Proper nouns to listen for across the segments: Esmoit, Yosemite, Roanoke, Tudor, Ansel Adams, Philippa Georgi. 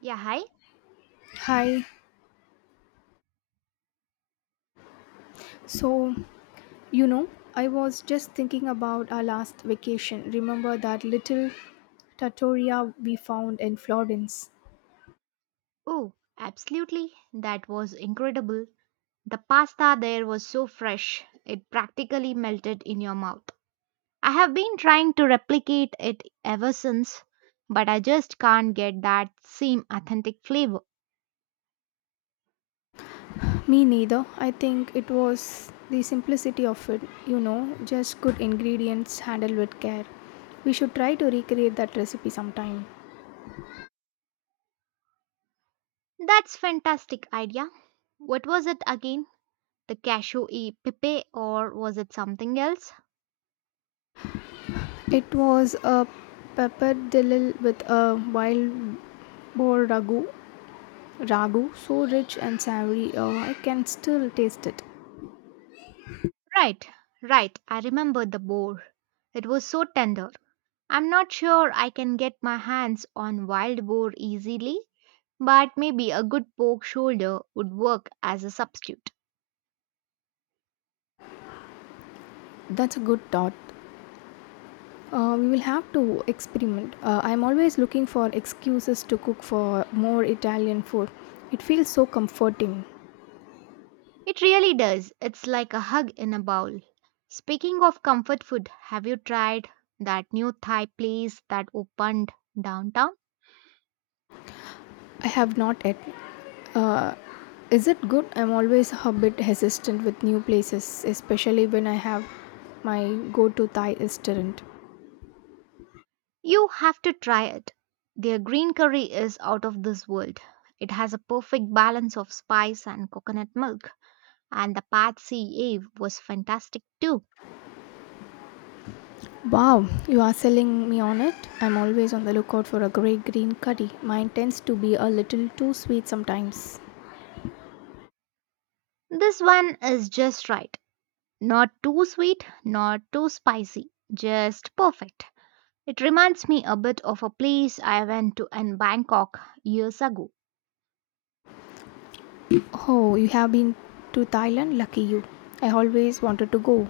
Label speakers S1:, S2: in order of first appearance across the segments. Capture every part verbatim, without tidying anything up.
S1: Yeah, hi.
S2: Hi. So, you know, I was just thinking about our last vacation. Remember that little trattoria we found in Florence?
S1: Oh, absolutely. That was incredible. The pasta there was so fresh, it practically melted in your mouth. I have been trying to replicate it ever since, but I just can't get that same authentic flavor.
S2: Me neither. I think it was the simplicity of it, you know, just good ingredients handled with care. We should try to recreate that recipe sometime.
S1: That's fantastic idea. What was it again? The cashew e pipe or was it something else?
S2: It was a pappardelle with a wild boar ragu, ragu so rich and savory, uh, I can still taste it.
S1: Right, right. I remember the boar. It was so tender. I'm not sure I can get my hands on wild boar easily, but maybe a good pork shoulder would work as a substitute.
S2: That's a good thought. Uh, we will have to experiment. Uh, I'm always looking for excuses to cook for more Italian food. It feels so comforting.
S1: It really does. It's like a hug in a bowl. Speaking of comfort food, have you tried that new Thai place that opened downtown?
S2: I have not yet. Uh, is it good? I'm always a bit hesitant with new places, especially when I have my go to Thai restaurant.
S1: You have to try it. Their green curry is out of this world. It has a perfect balance of spice and coconut milk, and the Pad See Ave was fantastic too.
S2: Wow, you are selling me on it. I'm always on the lookout for a great green curry. Mine tends to be a little too sweet sometimes.
S1: This one is just right. Not too sweet, not too spicy, just perfect. It reminds me a bit of a place I went to in Bangkok years ago.
S2: Oh, you have been to Thailand? Lucky you. I always wanted to go.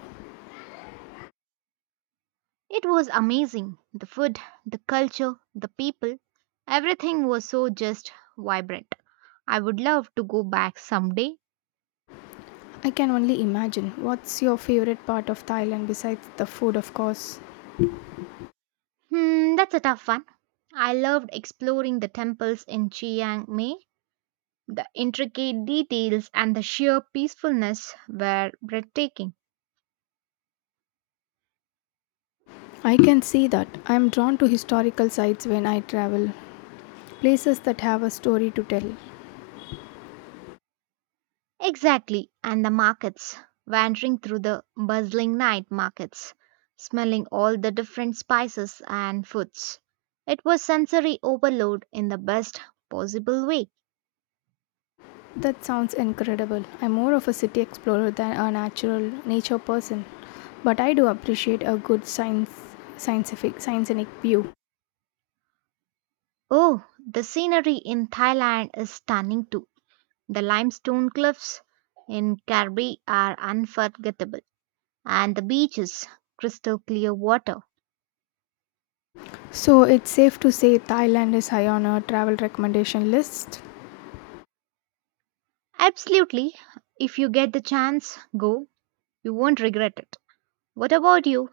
S1: It was amazing. The food, the culture, the people, everything was so just vibrant. I would love to go back someday.
S2: I can only imagine. What's your favorite part of Thailand besides the food, of course?
S1: Hmm, that's a tough one. I loved exploring the temples in Chiang Mai. The intricate details and the sheer peacefulness were breathtaking.
S2: I can see that. I am drawn to historical sites when I travel, places that have a story to tell.
S1: Exactly, and the markets, wandering through the bustling night markets, smelling all the different spices and foods. It was sensory overload in the best possible way.
S2: That sounds incredible. I'm more of a city explorer than a natural nature person, but I do appreciate a good science scientific scientific view.
S1: Oh, the scenery in Thailand is stunning too. The limestone cliffs in Krabi are unforgettable, and the beaches, crystal clear water.
S2: So it's safe to say Thailand is high on our travel recommendation list.
S1: Absolutely, if you get the chance, go. You won't regret it. What about you?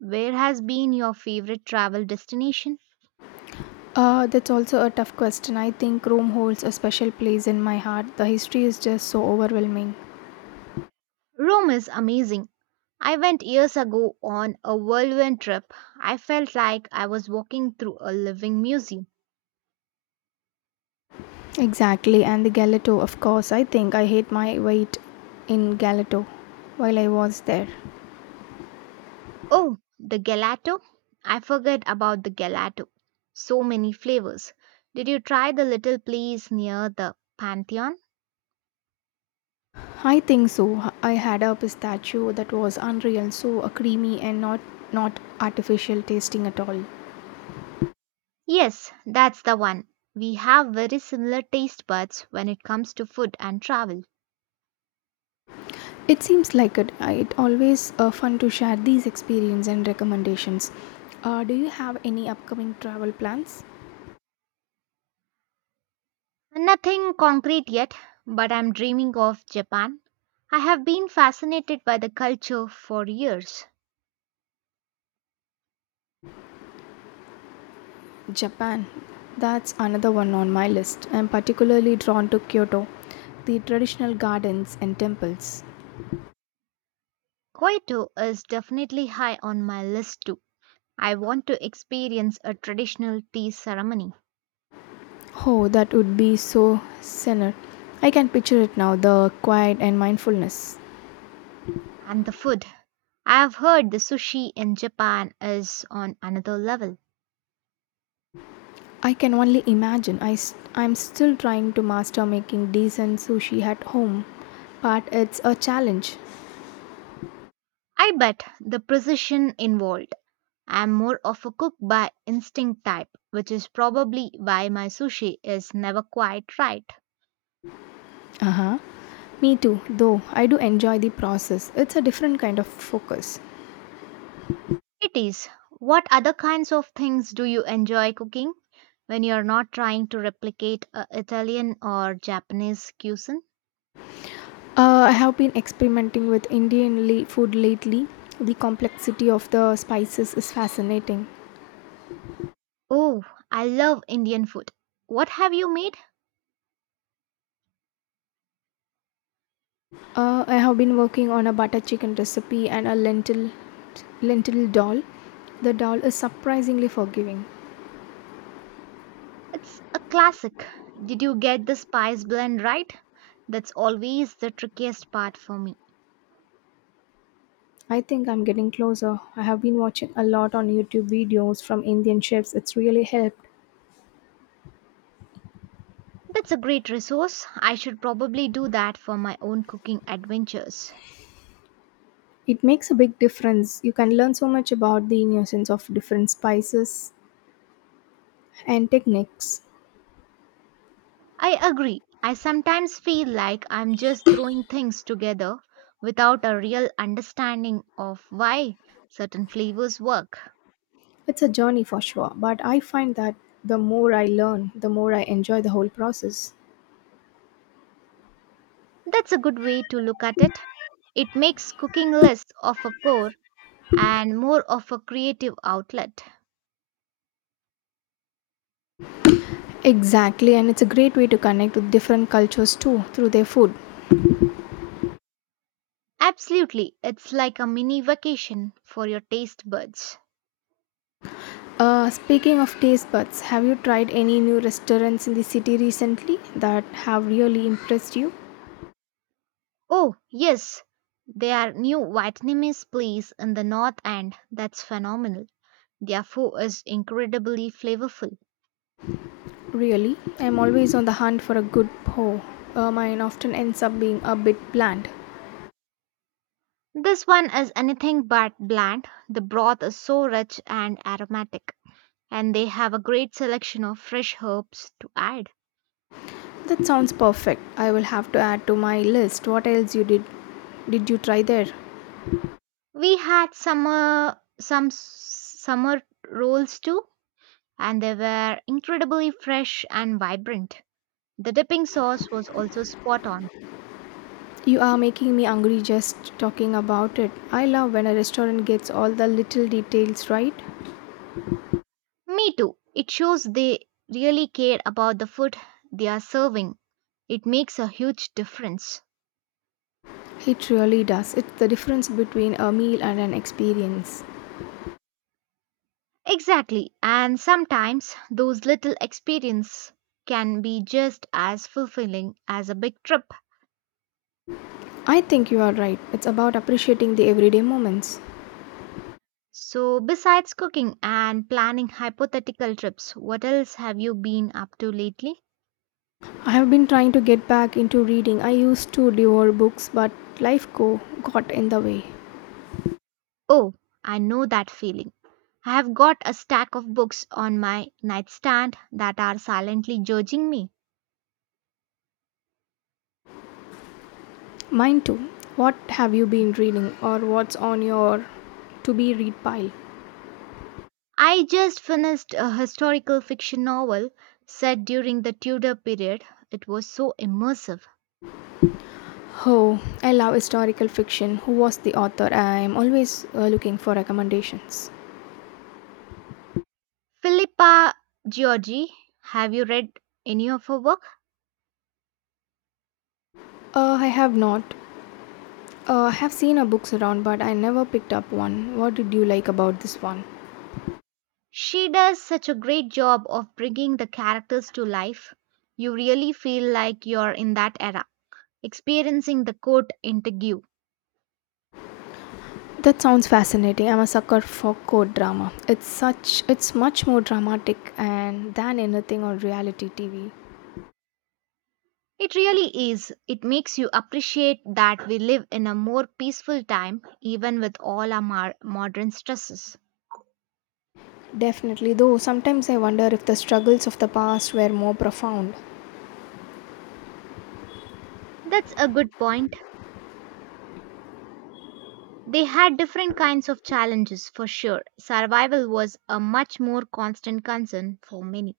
S1: Where has been your favorite travel destination?
S2: Uh, that's also a tough question. I think Rome holds a special place in my heart. The history is just so overwhelming.
S1: Rome is amazing. I went years ago on a whirlwind trip. I felt like I was walking through a living museum.
S2: Exactly, and the Galato, of course. I think I hate my weight in Galato while I was there.
S1: Oh, the gelato? I forget about the gelato. So many flavors. Did you try the little place near the Pantheon?
S2: I think so. I had a pistachio that was unreal, so a creamy and not not artificial tasting at all.
S1: Yes, that's the one. We have very similar taste buds when it comes to food and travel.
S2: It seems like it. I- It always uh, fun to share these experience and recommendations. Uh, do you have any upcoming travel plans?
S1: Nothing concrete yet, but I'm dreaming of Japan. I have been fascinated by the culture for years.
S2: Japan. That's another one on my list. I'm particularly drawn to Kyoto, the traditional gardens and temples.
S1: Kyoto is definitely high on my list too. I want to experience a traditional tea ceremony
S2: Oh, that would be so serene. I can picture it now, the quiet and mindfulness.
S1: and the food. I have heard the sushi in Japan is on another level.
S2: I can only imagine. I am still trying to master making decent sushi at home, but it's a challenge.
S1: I bet the precision involved. I am more of a cook by instinct type, which is probably why my sushi is never quite right.
S2: Uh huh. Me too, though I do enjoy the process. It's a different kind of focus.
S1: It is. What other kinds of things do you enjoy cooking when you're not trying to replicate a Italian or Japanese cuisine?
S2: Uh, I have been experimenting with Indian le- food lately. The complexity of the spices is fascinating.
S1: Oh, I love Indian food. What have you made?
S2: Uh, I have been working on a butter chicken recipe and a lentil lentil dal. The dal is surprisingly forgiving.
S1: It's a classic. Did you get the spice blend right? That's always the trickiest part for me.
S2: I think I'm getting closer. I have been watching a lot on YouTube videos from Indian chefs. It's really helped.
S1: That's a great resource. I should probably do that for my own cooking adventures.
S2: It makes a big difference. You can learn so much about the nuisance of different spices and techniques.
S1: I agree. I sometimes feel like I'm just throwing things together without a real understanding of why certain flavors work.
S2: It's a journey for sure, but I find that the more I learn, the more I enjoy the whole process.
S1: That's a good way to look at it. It makes cooking less of a chore and more of a creative outlet.
S2: Exactly, and it's a great way to connect with different cultures too through their food.
S1: Absolutely, it's like a mini vacation for your taste buds.
S2: Uh, speaking of taste buds, have you tried any new restaurants in the city recently that have really impressed you?
S1: Oh, yes, there are new Vietnamese place in the north end that's phenomenal. Their food is incredibly flavorful.
S2: Really, I'm always on the hunt for a good po. Uh, mine often ends up being a bit bland.
S1: This one is anything but bland. The broth is so rich and aromatic, and they have a great selection of fresh herbs to add.
S2: That sounds perfect. I will have to add to my list. What else you did? Did you try there?
S1: We had summer some s- summer rolls too, and they were incredibly fresh and vibrant. The dipping sauce was also spot on.
S2: You are making me hungry just talking about it. I love when a restaurant gets all the little details right.
S1: Me too. It shows they really care about the food they are serving. It makes a huge difference.
S2: It really does. It's the difference between a meal and an experience.
S1: Exactly, and sometimes those little experiences can be just as fulfilling as a big trip.
S2: I think you are right. It's about appreciating the everyday moments.
S1: So, besides cooking and planning hypothetical trips, what else have you been up to lately?
S2: I have been trying to get back into reading. I used to devour books, but life go got in the way.
S1: Oh, I know that feeling. I have got a stack of books on my nightstand that are silently judging me.
S2: Mine too. What have you been reading or what's on your to be read pile?
S1: I just finished a historical fiction novel set during the Tudor period. It was so immersive.
S2: Oh, I love historical fiction. Who was the author? I am always uh, looking for recommendations.
S1: Philippa Georgi, have you read any of her work?
S2: Uh, I have not. Uh, I have seen her books around, but I never picked up one. What did you like about this one?
S1: She does such a great job of bringing the characters to life. You really feel like you're in that era, experiencing the court interview.
S2: That sounds fascinating. I'm a sucker for court drama. It's such it's much more dramatic and than anything on reality T V.
S1: It really is. It makes you appreciate that we live in a more peaceful time, even with all our mar- modern stresses.
S2: Definitely, though sometimes I wonder if the struggles of the past were more profound.
S1: That's a good point. They had different kinds of challenges for sure. Survival was a much more constant concern for many.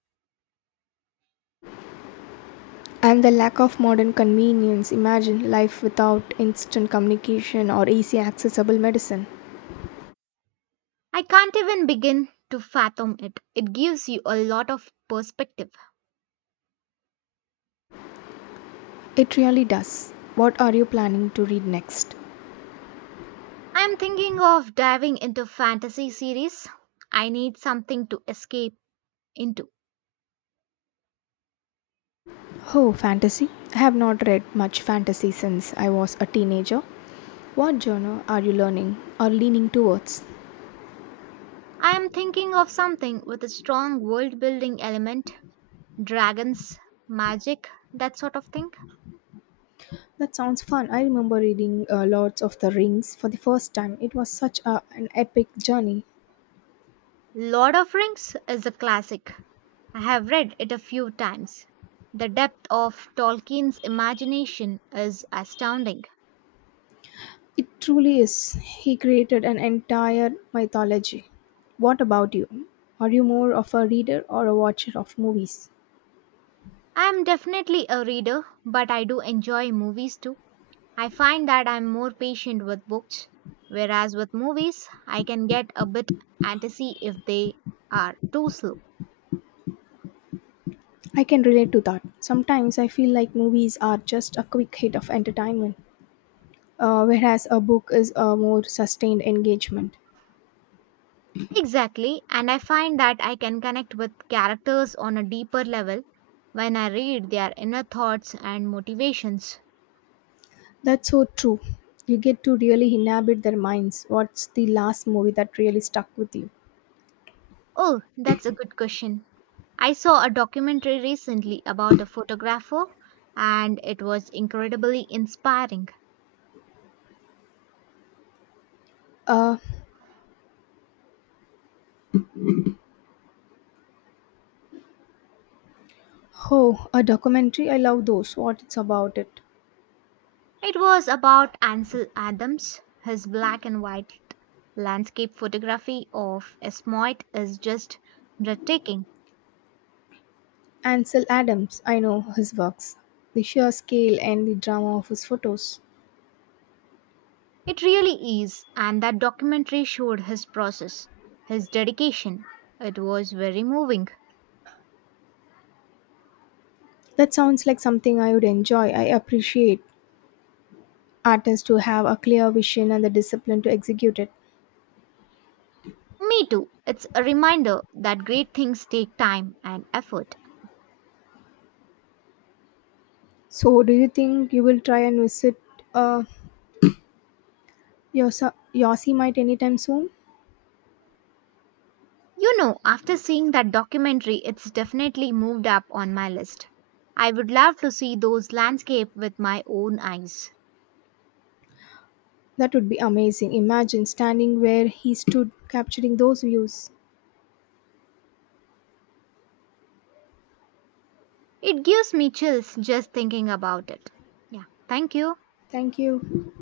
S2: And the lack of modern convenience. Imagine life without instant communication or easy accessible medicine.
S1: I can't even begin to fathom it. It gives you a lot of perspective.
S2: It really does. What are you planning to read next?
S1: I am thinking of diving into fantasy series. I need something to escape into.
S2: Oh, fantasy? I have not read much fantasy since I was a teenager. What genre are you learning or leaning towards?
S1: I am thinking of something with a strong world building element, dragons, magic, that sort of thing.
S2: That sounds fun. I remember reading uh, Lords of the Rings for the first time. It was such a, an epic journey.
S1: Lord of Rings is a classic. I have read it a few times. The depth of Tolkien's imagination is astounding.
S2: It truly is. He created an entire mythology. What about you? Are you more of a reader or a watcher of movies?
S1: I am definitely a reader, but I do enjoy movies too. I find that I'm more patient with books, whereas with movies, I can get a bit antsy if they are too slow.
S2: I can relate to that. Sometimes I feel like movies are just a quick hit of entertainment, uh, whereas a book is a more sustained engagement.
S1: Exactly, and I find that I can connect with characters on a deeper level when I read their inner thoughts and motivations.
S2: That's so true. You get to really inhabit their minds. What's the last movie that really stuck with you?
S1: Oh, that's a good question. I saw a documentary recently about a photographer, and it was incredibly inspiring.
S2: Uh, oh, a documentary. I love those. What it's about it?
S1: It was about Ansel Adams. His black and white landscape photography of Esmoit is just breathtaking.
S2: Ansel Adams, I know his works. The sheer scale and the drama of his photos.
S1: It really is, and that documentary showed his process, his dedication. It was very moving.
S2: That sounds like something I would enjoy. I appreciate artists who have a clear vision and the discipline to execute it.
S1: Me too. It's a reminder that great things take time and effort.
S2: So, do you think you will try and visit uh, Yosa- Yosemite anytime soon?
S1: You know, after seeing that documentary, it's definitely moved up on my list. I would love to see those landscapes with my own eyes.
S2: That would be amazing. Imagine standing where he stood, capturing those views.
S1: It gives me chills just thinking about it. Yeah, thank you.
S2: Thank you.